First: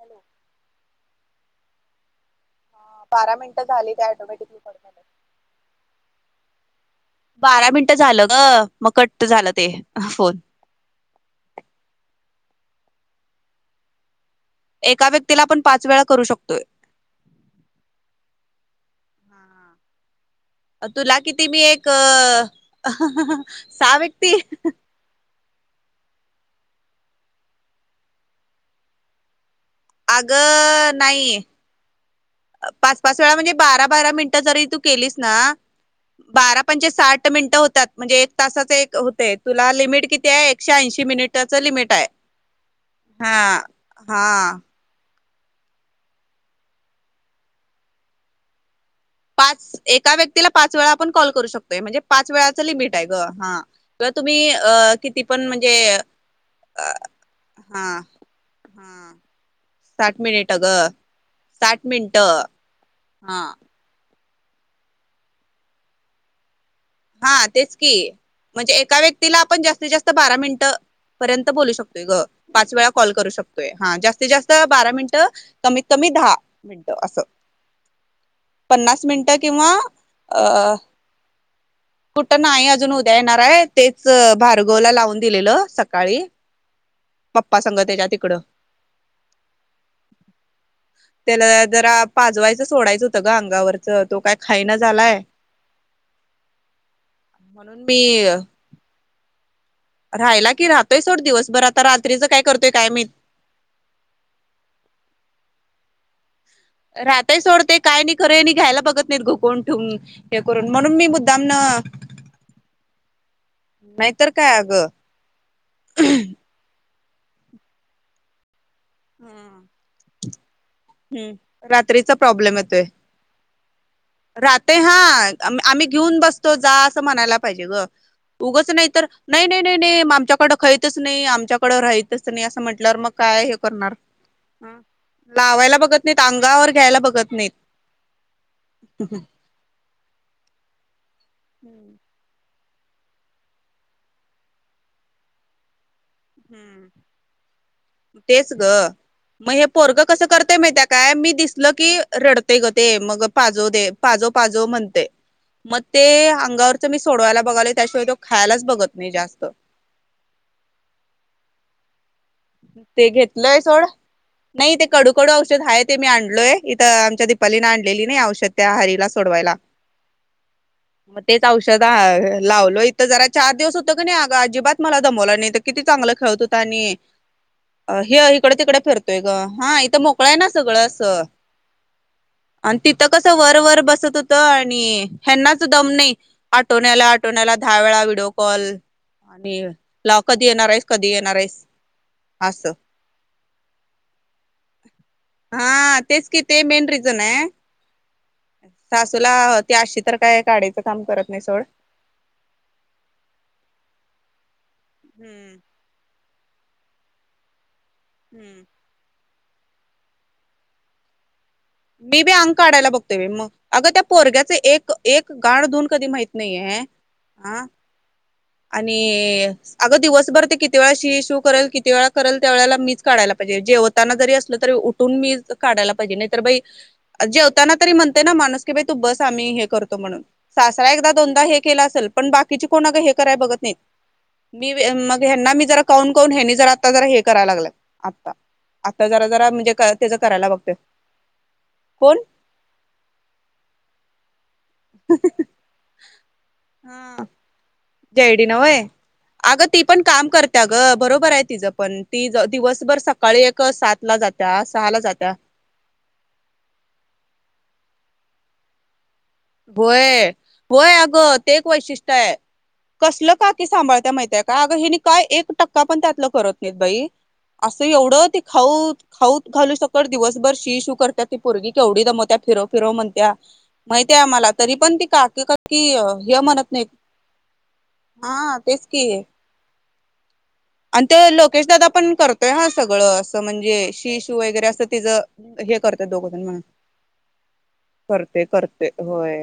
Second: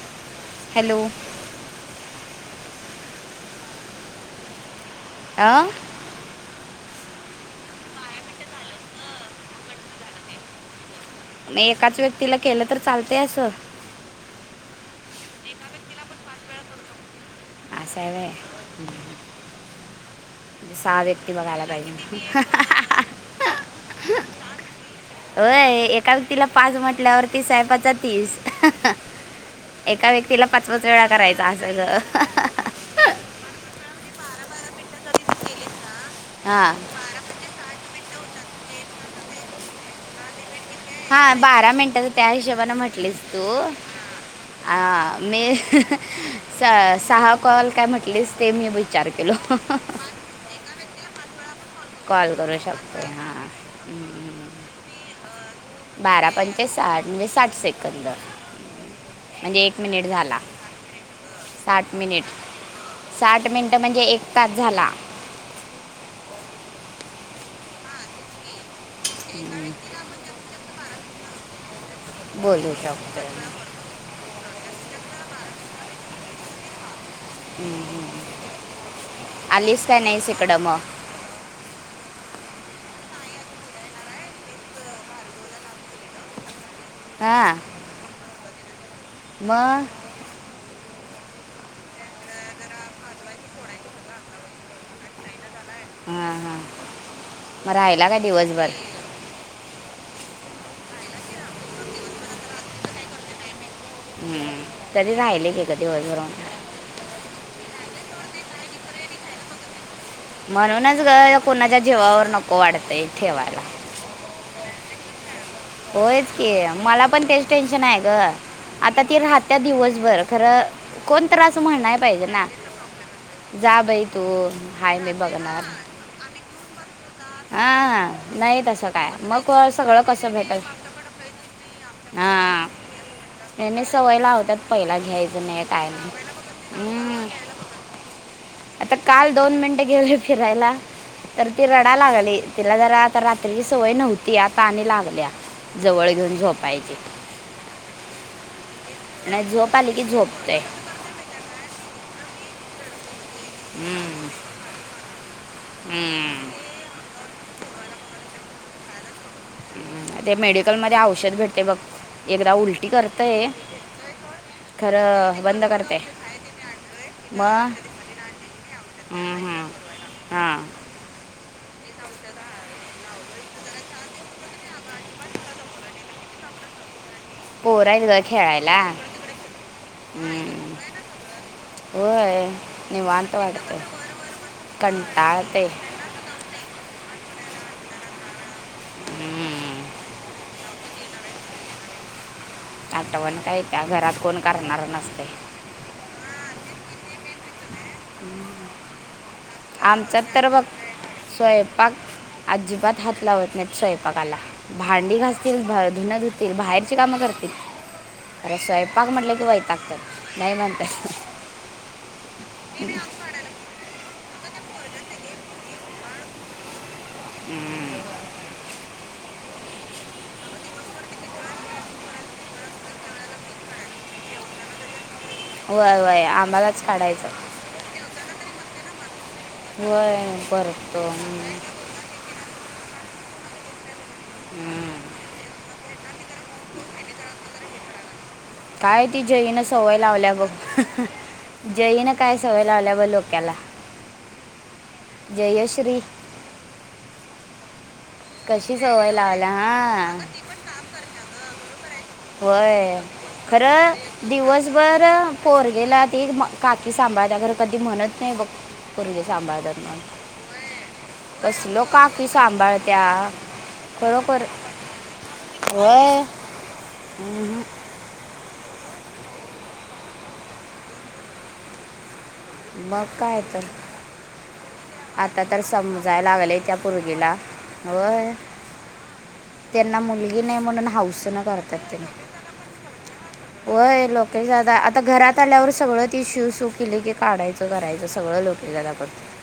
Hello [inaudible] hello बारा मिनिटं झाली ते टोमॅटिकली बंद पडत्या आ बारा मिनिट झालं ग मग कट झालं ते फोन म एकाच व्यक्तीला केलं तर चालतय असं एका व्यक्तीला पण पाच वेळा करू शकतोय अस हाय होय हा हा. सा तुला वक्ती किती मी बगला एक पाहिजे सहा व्यक्ती होय एका व्यक्तीला पाच म्हटल्यावरती साहेपाचा तीस एका व्यक्तीला पाच पाच अगं वेळा नाही करायचा असं ग पाच पाच वेळा म्हणजे बारा बारा मिनिटं जरी तू केलीस ना बारा हां पणजे साठ मिनिटं होतात म्हणजे एक तासाच होते तुला लिमिट किती आहे एकशे ऐंशी हा मिनिटाचं बारा लिमिट मिनटाच आहे त्या हिशेबाने म्हटलेस हा तू हा ह मी सहा कॉल काय म्हटलेच ते मी बघ पाच एका व्यक्तीला पाच वेळा आपण कॉल करू शकतो म्हणजे पाच कॉल करू वेळाच लिमिट आहे शकतो ग हां हा किंवा हम्म. तुम्ही अ किती पण म्हणजे बारा पंचे साठ म्हणजे साठ सेकंद ह म्हणजे एक साठ झाला मिनिट अ ग साठ मिनिट साठ मिनिट म्हणजे एक तस झाला हा तेच की म्हणजे एका व्यक्तीला आपण जास्तीत जास्त बारा मिनटं पर्यंत बोलू शकतोय ग बोलू पाच वेळा कॉल शकतो करू शकतोय हा जास्तीत जास्त बारा मिनिट कमीत कमी दहा अस पन्नास मिनिटं किंवा आलीस काय नाहीस अ इकडं मग [inaudible] कुठं नाही अजून उद्या येणार आहे तेच भार्गवला लावून दिलेलं सकाळी पप्पा संग त्याच्या तिकडं म त्याला जरा पाजवायचं सोडायचं होतं ग अंगावरच तो काय खायन झालाय हा हा मग म्हणून राहिला का दिवसभर राहायला की राहतोय सोड दिवसभर आता रात्रीच काय करतोय काय मी हम्म तरी राहिले घे गा दिवसभरून राहताय सोडते काय नाही खरय घ्यायला बघत नाहीत ग कोण ठेऊन म्हणूनच कोणाच्या जेवावर नको वाढतय ठेवायला नाहीतर काय अग होयच की मला पण तेच टेन्शन आहे ग आता ती राहत्या हम्म दिवसभर खरं कोणत असं म्हणणार रात्रीचा पाहिजे ना जा बाई तू राह हा हाय मी बघणार आम्ही घेऊन बसतो जा म्हला पाजे हां उगाच नाही तसं तर काय नाही मग नाई सगळं नाई कसं आमच्याकड भेटल खतच नाही आमच्याकड राहतच नाई हां म्हंटल्या वर मग काय नेहमी करणार सवय लावतात पहिला घ्यायचं नाही लावायला काय बगत नाही नाईत अंगावर ग्यायला हम्म. बघत नाही आता काल दोन मिनिटं गेले फिरायला तर ती हम्म. रडा लागली. तिला जरा आता रात्रीची सवय नव्हती आता आणि लागल्या. जवळ घेऊन झोपायची हम्म तेच ग आणि म हे झोप आली पोरग की कसं झोपते करतय माहितीये काय मी दिसल की रडतय ग ते मग पाजो दे हम्म. पाजो पाजो म्हणते म ते हम्म. अंगावरच मी सोडवायला बघाल त्याशिवाय तो खायलाच बघत नाही जास्त ते मेडिकल मध्ये औषध भेटते बघ एकदा उलटी ते करते घेतलंय सोड नाही ते कडूकडू खरं औषध बंद आहे ते करते मी आणलोय इथं आमच्या दीपालीने मग आणलेली नाही औषध त्या हरीला सोड हम्म, वायला हम्म. हां म तेच औषध त दा लावलो इथ जरा चार दिवस होतं क नाही अग अजिबात मला दमवलं नाही तर किती चांगलं खेळत होता आणि आणि पोरं आहेत ग हे इकड खेळायला तिकडे फिरतोय ग हा इथं मोकळा आहे ना हम्म. सगळं अस. होय आणि तिथं कस निवांत वर वाटतं वर बसत होत आणि ह्यांनाच कंटाळते दम नाही आठ आटोण्याला आटवण्याला दहा वेळा विडो कॉल आणि हम्म, लाव कधी येणार आहेस कधी येणार आहेस असं. आठवण काय त्या घरात कोण करणार नसते हा तेच कि ते मेन रिजन आहे सासूला ती अशी तर आमच्यात काय बघ काडीच काम करत नाही सोड स्वयंपाक अजिबात हात लावत नाही स्वयंपाकाला भांडी हम्म घासतील भ धुनं धुतील बाहेरची कामं करतील आणि हम्म स्वयंपाक म्हटलं वयतगतात नाहीय म्हणतात मी बी अंग काढाला बघतो बाई मग अग त्या पोरग्याचे एक एक गाड धुन कधी माहित नाहीेये हा आणि अगं दिवसभर ते किती वेळा शी शिू करेल किती वेळा करेल त्या वेळेला मीच काढायला पाहिजे जेवताना जरी असलं तरी उठून मीच काढाला वय पाहिजे वय नाही तर बाई आम्हालाच अ काढायचं जेवताना तरी म्हणते ना माणूस की बा तू बस आम्ही हे करतो म्हणून वय सासरा करतो एकदा दोनदा हे हम्म. के ल असेलपण बाकीचे कोण हे कराय बघत नाही मी बी मग ह्यांना मी जरा कौन कोण ना हे जर आता जरा हे करायला लागल आता काय आता ती जरा जरा जईन म्हणजे सवय त्याचं लावल्या बघ करायला बघतोय जईनं कोण काय सवय लावल्या ब लोक्याला जयश्री हा जयडी कशी नवय सवय लावल्या अगं ती पण हां काम करते अग बरोबर आहे तिचं पण ती दिवसभर होय सकाळी एक खरं सात ला जात्या सहा ला दिवसभर जात्या पोर गेला ती काकी सा बा त्या घर कधी म्हणत नाही बघ पोरगे सांभाळतात म्हणून होय होय अग ते एक कसलो वैशिष्ट्य काकी आहे सांभाळत्या कसल काकी सांभाळ म त्या माहितीये खरोखर का अगं हिने काय एक टक्का पण त्या होय करत नाही उम्हम. अस एवढ खाऊ खाऊ खालू सकळ दिवसभर शी शू करतात ती पोरगी केवढी दमत आहे फिरो फिरो मग म्हणत्या काय तर माहित मला तरी पण ती आता काकी तर कि समजायला हे लागले म्हणत त्या नाहीत पोरगीला होय हा तेच कि त्यांना मुली मुलगी नाही म्हणून हऊस ने करतात दादा ते पण करतोय हा सगळं असं म्हणजे व्हय शी शू लोकेश वगैरे दादा असं आता घरात तिचं आल्यावर हे करते सगळं ते दोघ जण शि म्हणून शू केले की काढ. करते करते होय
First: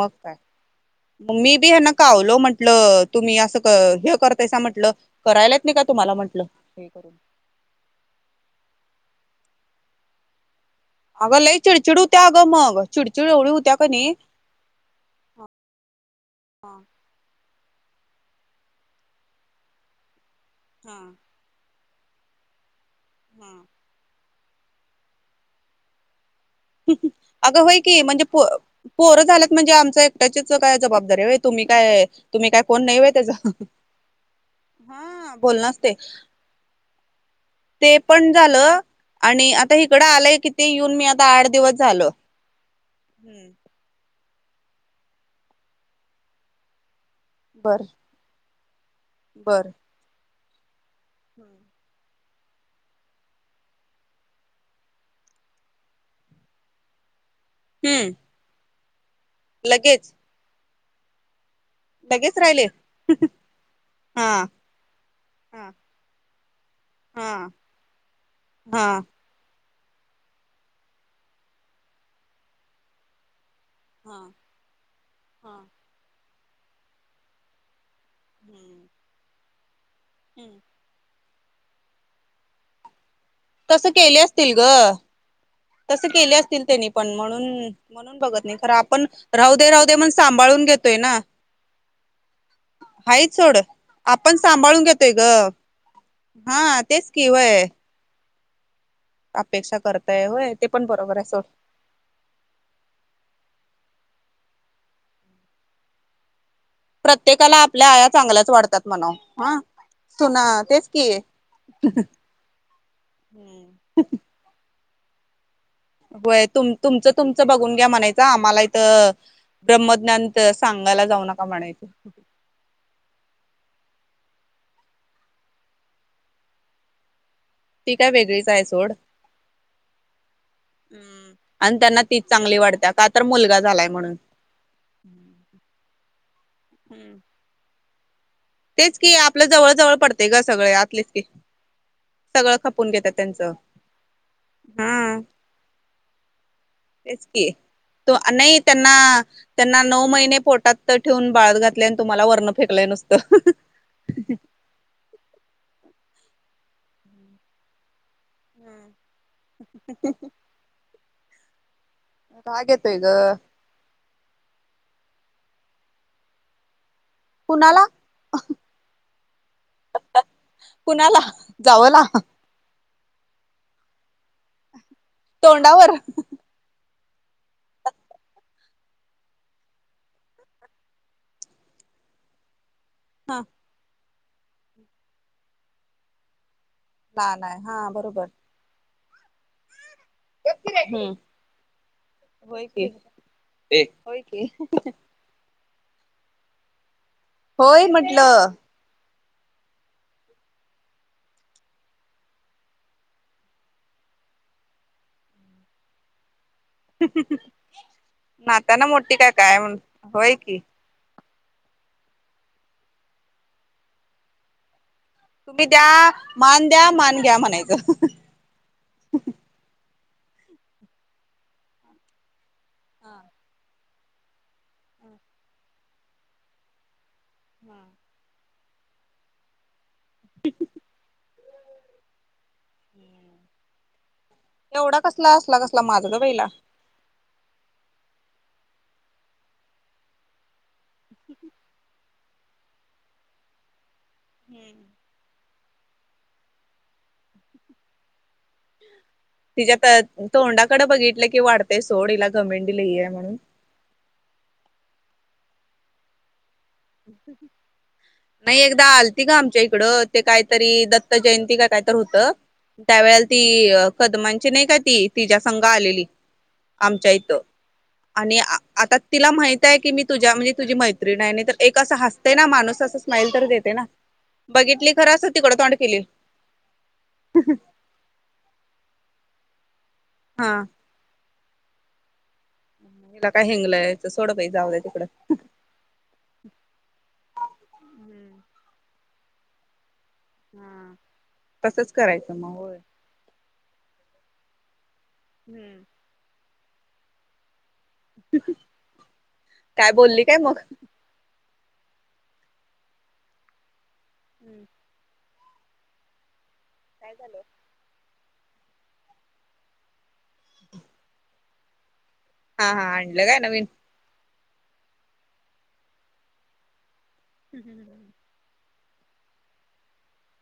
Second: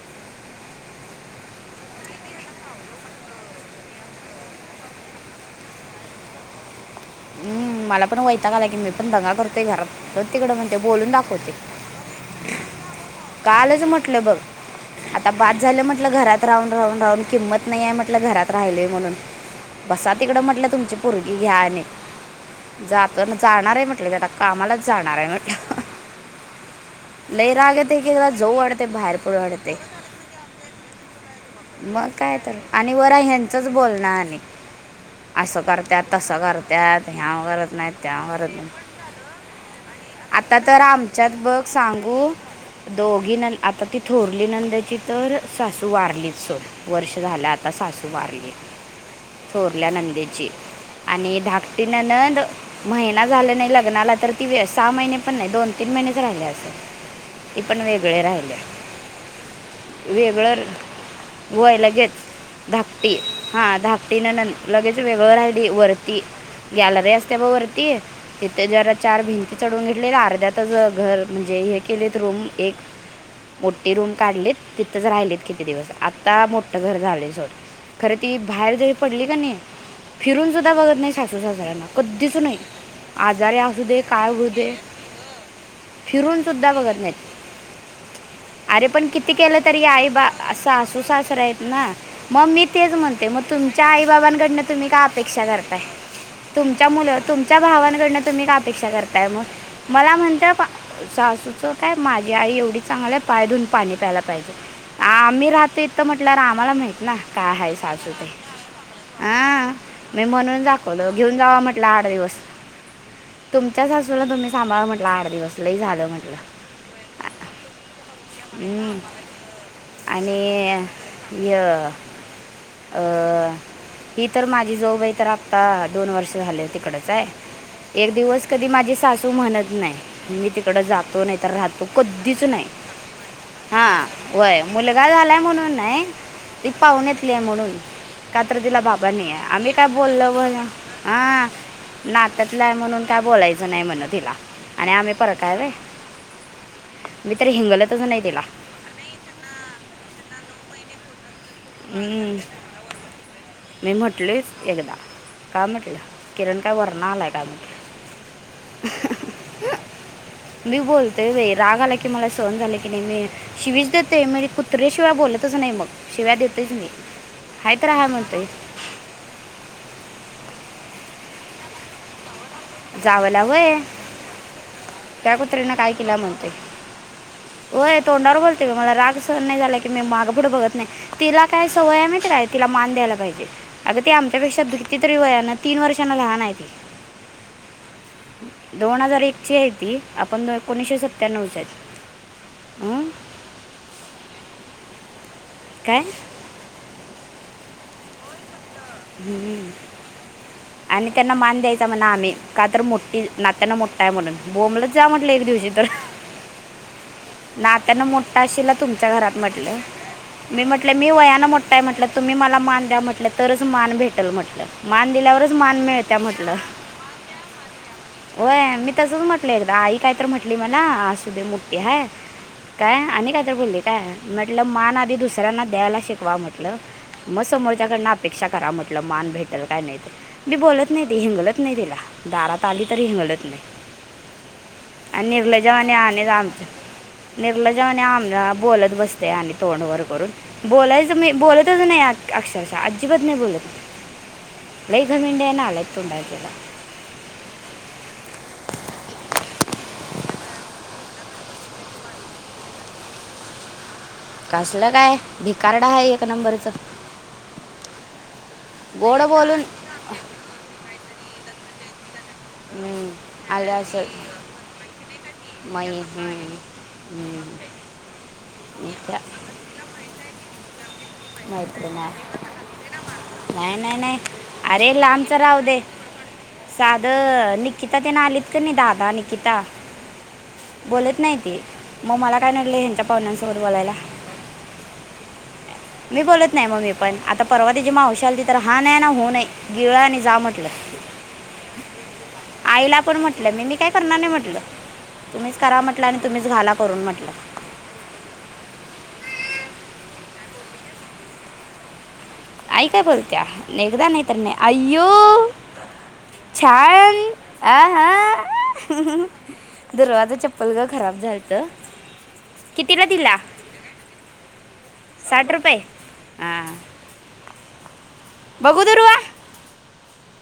मग काय. म मी बी ह्यांना कावलो म्हंटल तुम्ही असं क हे करतायसा म्हटल करायलात नाही का तुम्हाला म्हटलं हे. हम् मला पण वयताग आलाय की मी पण दंगा करतोय घरात हो तिकडं ते बोलून अगं दाखवते लई चिडचिड होत्या अगं मग चिडचिड एवढी होत्या कालच का नाही म्हटलं बघ आता बास झालं म्हटलं घरात राहून राहून राहून किंमत नाही आहे म्हटलं घरात राहिलोय म्हणून बसा तिकडं म्हटलं तुमची हा परगी घ्या आणि जाताना हा जाणाराय आहे म्हटलं आता मी कामालाच जाणार आहे म्हटलं लई अगं राग होय येते की म्हणजे जरा जाऊ वाढते बाहेर पोरं पुढे झाल्यात म्हणजे वाढते आमच्या एकट्याचीच काय जबाबदारी आहे होय तुम्ही मग काय तुम्ही तर कोण आणि नाही होय वर त्याच ह्यांचंच बोलणं आणि हा अस बोलणं असतंय करत्यात तसं करत्यात ह्यावं करत नाहीत ते पण त्याव्ह करत नाही झालं आणि आता हिकडं आलंय आता किती तर येऊन मी आता आमच्यात आठ बघ दिवस झालं सांगू दोघी हम्म न आता तिथ थोरली नंदची तर सासू वारलीच सोड वर्ष झालं आता बर सासू वारली बर थोरल्यानंदेची आणि धाकटी नणंद महिना झाले नाही लग्नाला तर ती व सहा महिने पण नाही दोन तीन महिनेच राहिले असेल ते पण हम्म वेगळे राहिले लगेच वेगळं होय लगेच धाकटी हा धाकटी हा नणंद लगेच वेगळं राहिली हा वरती गॅलरी हा असते बघ वरती तिथे हा जरा चार भिंती चढून घेतलेत अर्ध्यातच घर म्हणजे हे केलेत रूम एक मोठे रूम हम्म काढलेत तिथंच राहिलेत किती दिवस आता मोठं घर झालंय सोड खरं ती बाहेर जरी पडली कणी फिरून सुद्धा बघत नय सासू सासऱ्यांना कधीच नाही आजार असू तसं दे केले काय असतील ग होऊदे तसं केले फिरून असतील सुद्धा त्यांनी बघत पण नाहीत म्हणून म्हणून बघत नाही खरं अरे आपण पण किती राहू केलं दे तरी राहू दे आई म्हण बा सासू सांभाळून घेतोय सासू ना सासरे आहेत ना मग मी तेच म्हणते हाच मग सोड तुमच्या आई आपण बाबांकडन सांभाळून तुम्ही काय घेतोय ग अपेक्षा करताय हा तुमच्या तेच मुलं कि तुमच्या व्हय भावांनकडन अपेक्षा करताय मग अपेक्षा मला करताय होय म्हणत ते पण बरोबर आहे सोड सासूचं काय माझी आई एवढी चांगली आहे पायधून पाणी प्यायला पाहिजे आम्ही राहते इथे म्हणल्यावर आ मला माहित ना काय प्रत्येकाला हाय आपल्या आया सासू ते चांगल्याच वाढतात म्हणाव हा आ मी सुना म्हणून तेच दाखवल की घेऊन जावा म्हटलं आठ दिवस तुमच्याच सासूला तुम्ही सांभाळ म्हटलं आठ दिवस लई झालं म्हटलं होय त तुमचं तुमचं बघून घ्या म्हणायचं आम्हाला इथं ब्रम्हज्ञान ऐ य अ ही तर माझी जाऊबाई तर आत्ता दोन वर्ष झाले तिकडच हाय ती काय एक दिवस वेगळीच आहे कधी सोड माझी सासू म्हणत नाही मी तिकड जातो हम्म नाही तर आणि राहतो त्यांना कधीच तीच कधीच चांगली नाय वाटत्या का तर मुलगा हा झालाय म्हणून होय मुलगा काय झालाय म्हणून नाय ती हम्म पाहुण्यातली आहे म्हणून का तर तिला तेच बाबा की नाही आहे आपलं जवळ आम्ही काय जवळ पडते ग बोल्यावरण सगळे आतलेच की हा सगळं नात्यातली आहे खपून म्हणून घेतात काय त्यांचं बोलायचं नाही म्हण तिला आणि आम्ही हा परखं हाय व्हय तेच की त त्यांना त्यांना नऊ महिने पोटात तर ठेवून बाळ घातल्या आणि तुम्हाला हम्म. वर्ण फेकलय नुसता मी म्हटलयच एकदा का म्हटलं किरण काय वरण आलाय काय म्हटलं हम् नय नय राग आला की मला सहन नाही झालं की ग मी शिवीच देते मी कुत्रे अशी शिव्या शिवाय बोलतच नाही मग शिव्या देतच मी हाय कुणाला तर हाय म्हणतय कुणाला जावं ला जावेला व्हय त्या कुत्रीनं तोंडावर काय केल्या म्हणतेय [inaudible] होय तोंडावर बोलते मला राग सहन नाही झालाय की मी माग पुढं बघत नाही तिला काय सवय आहे माहितेय काय तिला मान द्यायला पाहिजे अग ते आमच्यापेक्षा किती तरी वयान तीन वर्षांन लहान आहे लहान आहे ना हा बरोबर दोन हजार एक एक ची आहे ती आपण एकोणीशे सत्यानव्हच हाय होय की काय होय म्हंटलं‌. [unintelligible] आणि त्यांना मान द्यायचा म्हन आम्ही कातर मोठ्ठी नात्यान मोठाय म्हणून बोमलत जा म्हंटले जुजी तर [inaudible] नात्यान मोठा आसशिला नाताना तुमच्या मोठी काय घरात काय म्हंटले म्हण होय की मी म्हंटले मी वयान न मोठाय म्हंटलं तुम्ही मला मान द्या म्हंटलं तरच मान भेटल म्हंटलं. तुम्ही द्या मान द्या मान घ्या म्हणायच. होय मी तसंच म्हटले एकदा आई काय तर म्हंटली मला असुदे मोठ्ठी हाय. काय आणि कायतर बोल्ली काय म्हंटलं मान आधी दुसऱ्यांना द्यायला शिकवा म्हंटलं म समोरच्याकडन अपेक्षा करा म्हंटलं मान भेटल काय नायते मी बोलत नायती हिंगलत नाई तिला दारात ताली तरी हिंगलत नइ एवढा आणि कसला असला कसला निर्लज्यावानी माझा ग आनी बाईला. आमच निर्लज्यावानी आमन बोलत बसत्या आणि तोंडवर करून बोलायच मी बोलतच नाइ आ अक्षरशः अज्जिबात नाय बोलत लई घमेंडि हाय नालायक [inaudible] तिज्या तर तोंडाकड बघितलं की वाडतय सोड हिला घमेंडी लइ हाय म्हणून. कसल काय भिखार्ड हाय एक नंबरचं. नइ एकदा गोड आलतीग बोलून आमच्या इकडं ते काहीतरी दत् त जयंती का काय तर हुत त्या हम्म, वेळेला आलं तीअ असं कदमांची नाही का ती तिज्या संग मै आलेली. हम्म, आमच्या इत हम्म, आणि आ आता मित्र तिला माहिताय की मी तुझ्या म्हंजे तुझी मै न्हाय तर नाय स्माईल तर देते नाय ना. नाय नाय बघितली अरे खरं असं लांबच तिकडं तोंड राहुदे. केली साधं निकिता तेन आलीत किनइ दादा नि किता हा बोलत नाईती म मला काय नडलंय हेंच्या हिला काय पावन्यांनसोबत बोलायला? हिंगलायचं सोडं बाई जाऊ द्या तिकडं. मी बोलत नाय म मीपण आता परवा तीजी मावशी हम्म आल्तीतर हां नाय आना हुं नाई गिळा आणि जा म्हटलं तसंच करायचं म होय. इला पण म्हंटलं मी नई काय करणार नई म्हटलं तुम्हीच करा हम्म. म्हंटलं आणि तुम्हीच घाला करून म्हंटलं. काय बोल्ली काय मग? आई काय बोलत्या. एकदा नाय तर नाय हम्म अय्यो काय छान झालं? आ हां. दुर्वाच चप्पल गं खराब झालतं. हां हां आणलं काय नवीन? साट रुपये हां. [inaudible] बघू दुर्वा.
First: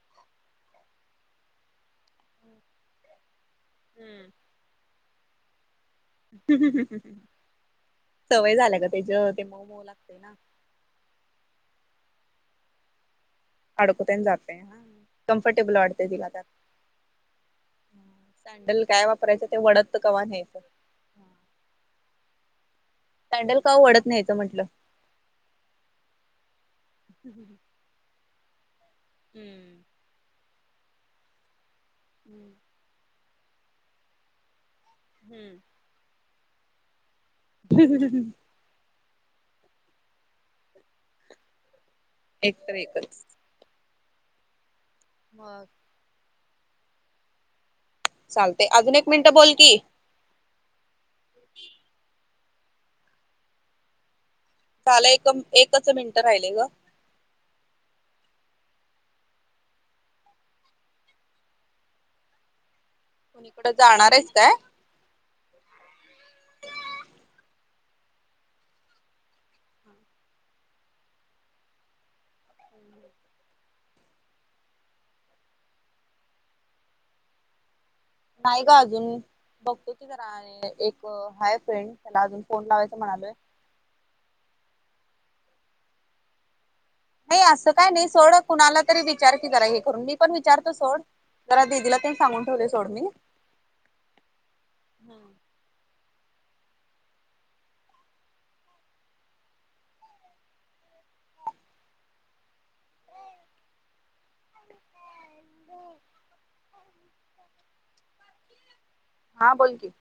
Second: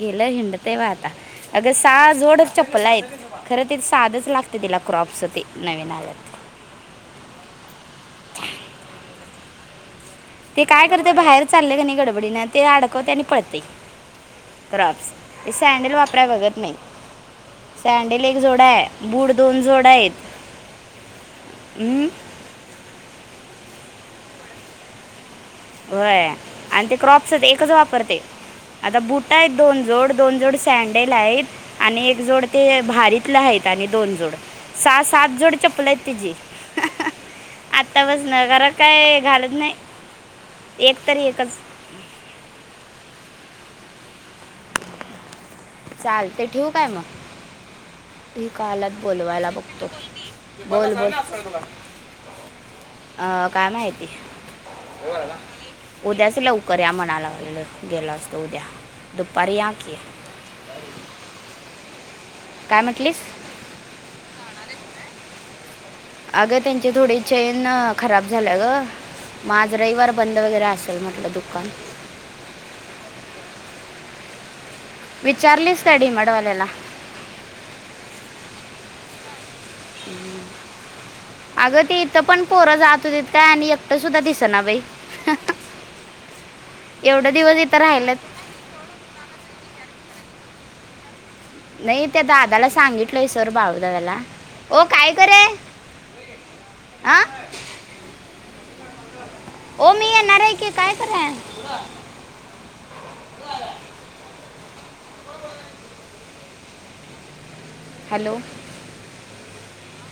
गेलं हिंडतय ब आता. अगं सहा जोड चप्पलायत. खरं ते साधच लागते तिला, क्रॉप्सते नवीन आ हं हं हं सवय झाल्या ग, तेच तेम मुलान ते काय करते, बाहेर चाललं कीनई गडबडीन ते अडकवत्या, आणि पळ ते अडकूतेन जाते हा. क्रॉप्स ते कम्फर्टेबल सँडल वाटते वापराय तिला त्यात. बघत नाई. सॅंडेल एक सँडल जोडाय, काय बूट वापरायचं ते दोन वडत कवा जोडायतं. न्यायचं हम्म् सँडल कवा वडत न्ह्यायच म्हंटलं. व्हय. आणि ते क्रॉप्सच हम्म एकचं वापरते. आता बुटायत दोन जोड, दोन जोड सँडेल हाईत आणि एक जोड ते भारीत चपल्या हाईत आनी दोन जोड सा, सात जोड हम्म. चपलाइत तिची. आत्तापसन घरात काय घालत नाय. एक तर एकच. एक तर एकच. मग. ते ठेऊ काय मग? ती का चालते आल्यात अजून एक मिनिटं बोलवायला बोल की. बघतो. बोल बोल. अह काय माहिती? झालं एक एकच मिनिटं उद्याच राहिले ग लवकर या म्हणालागले, गेलो असतो उद्या. दुपारी याकी. काय म्हटलीस कोणीकड जाणायस काय? अगं त्यांची थोडी चेन अं, खराब झाल्या ग. माझ रविवार बंद वगैरे असेल म्हटलं दुकान. [inaudible] विचारलीस काय डी मार्ट वाल्याला? नाही ग अजून. बघतो की जरा आणि एक हाय अगं फ्रेंड ते इथं त्याला अजून फोन लावायचा म्हणालोय. सनावेई नाही असं काय नाही सोड, कुणाला तरी विचार की जरा हे करून मी पण विचारतो सोड. जरा दिदीला नाही. ते त्या सांगून दादाला ठेवले सोड मी सांगितलंय सर बाळूदादाला. ओ काय करे? आं. ओ मी येणार आहे की, काय कराय? हॅलो. हां. बोल की.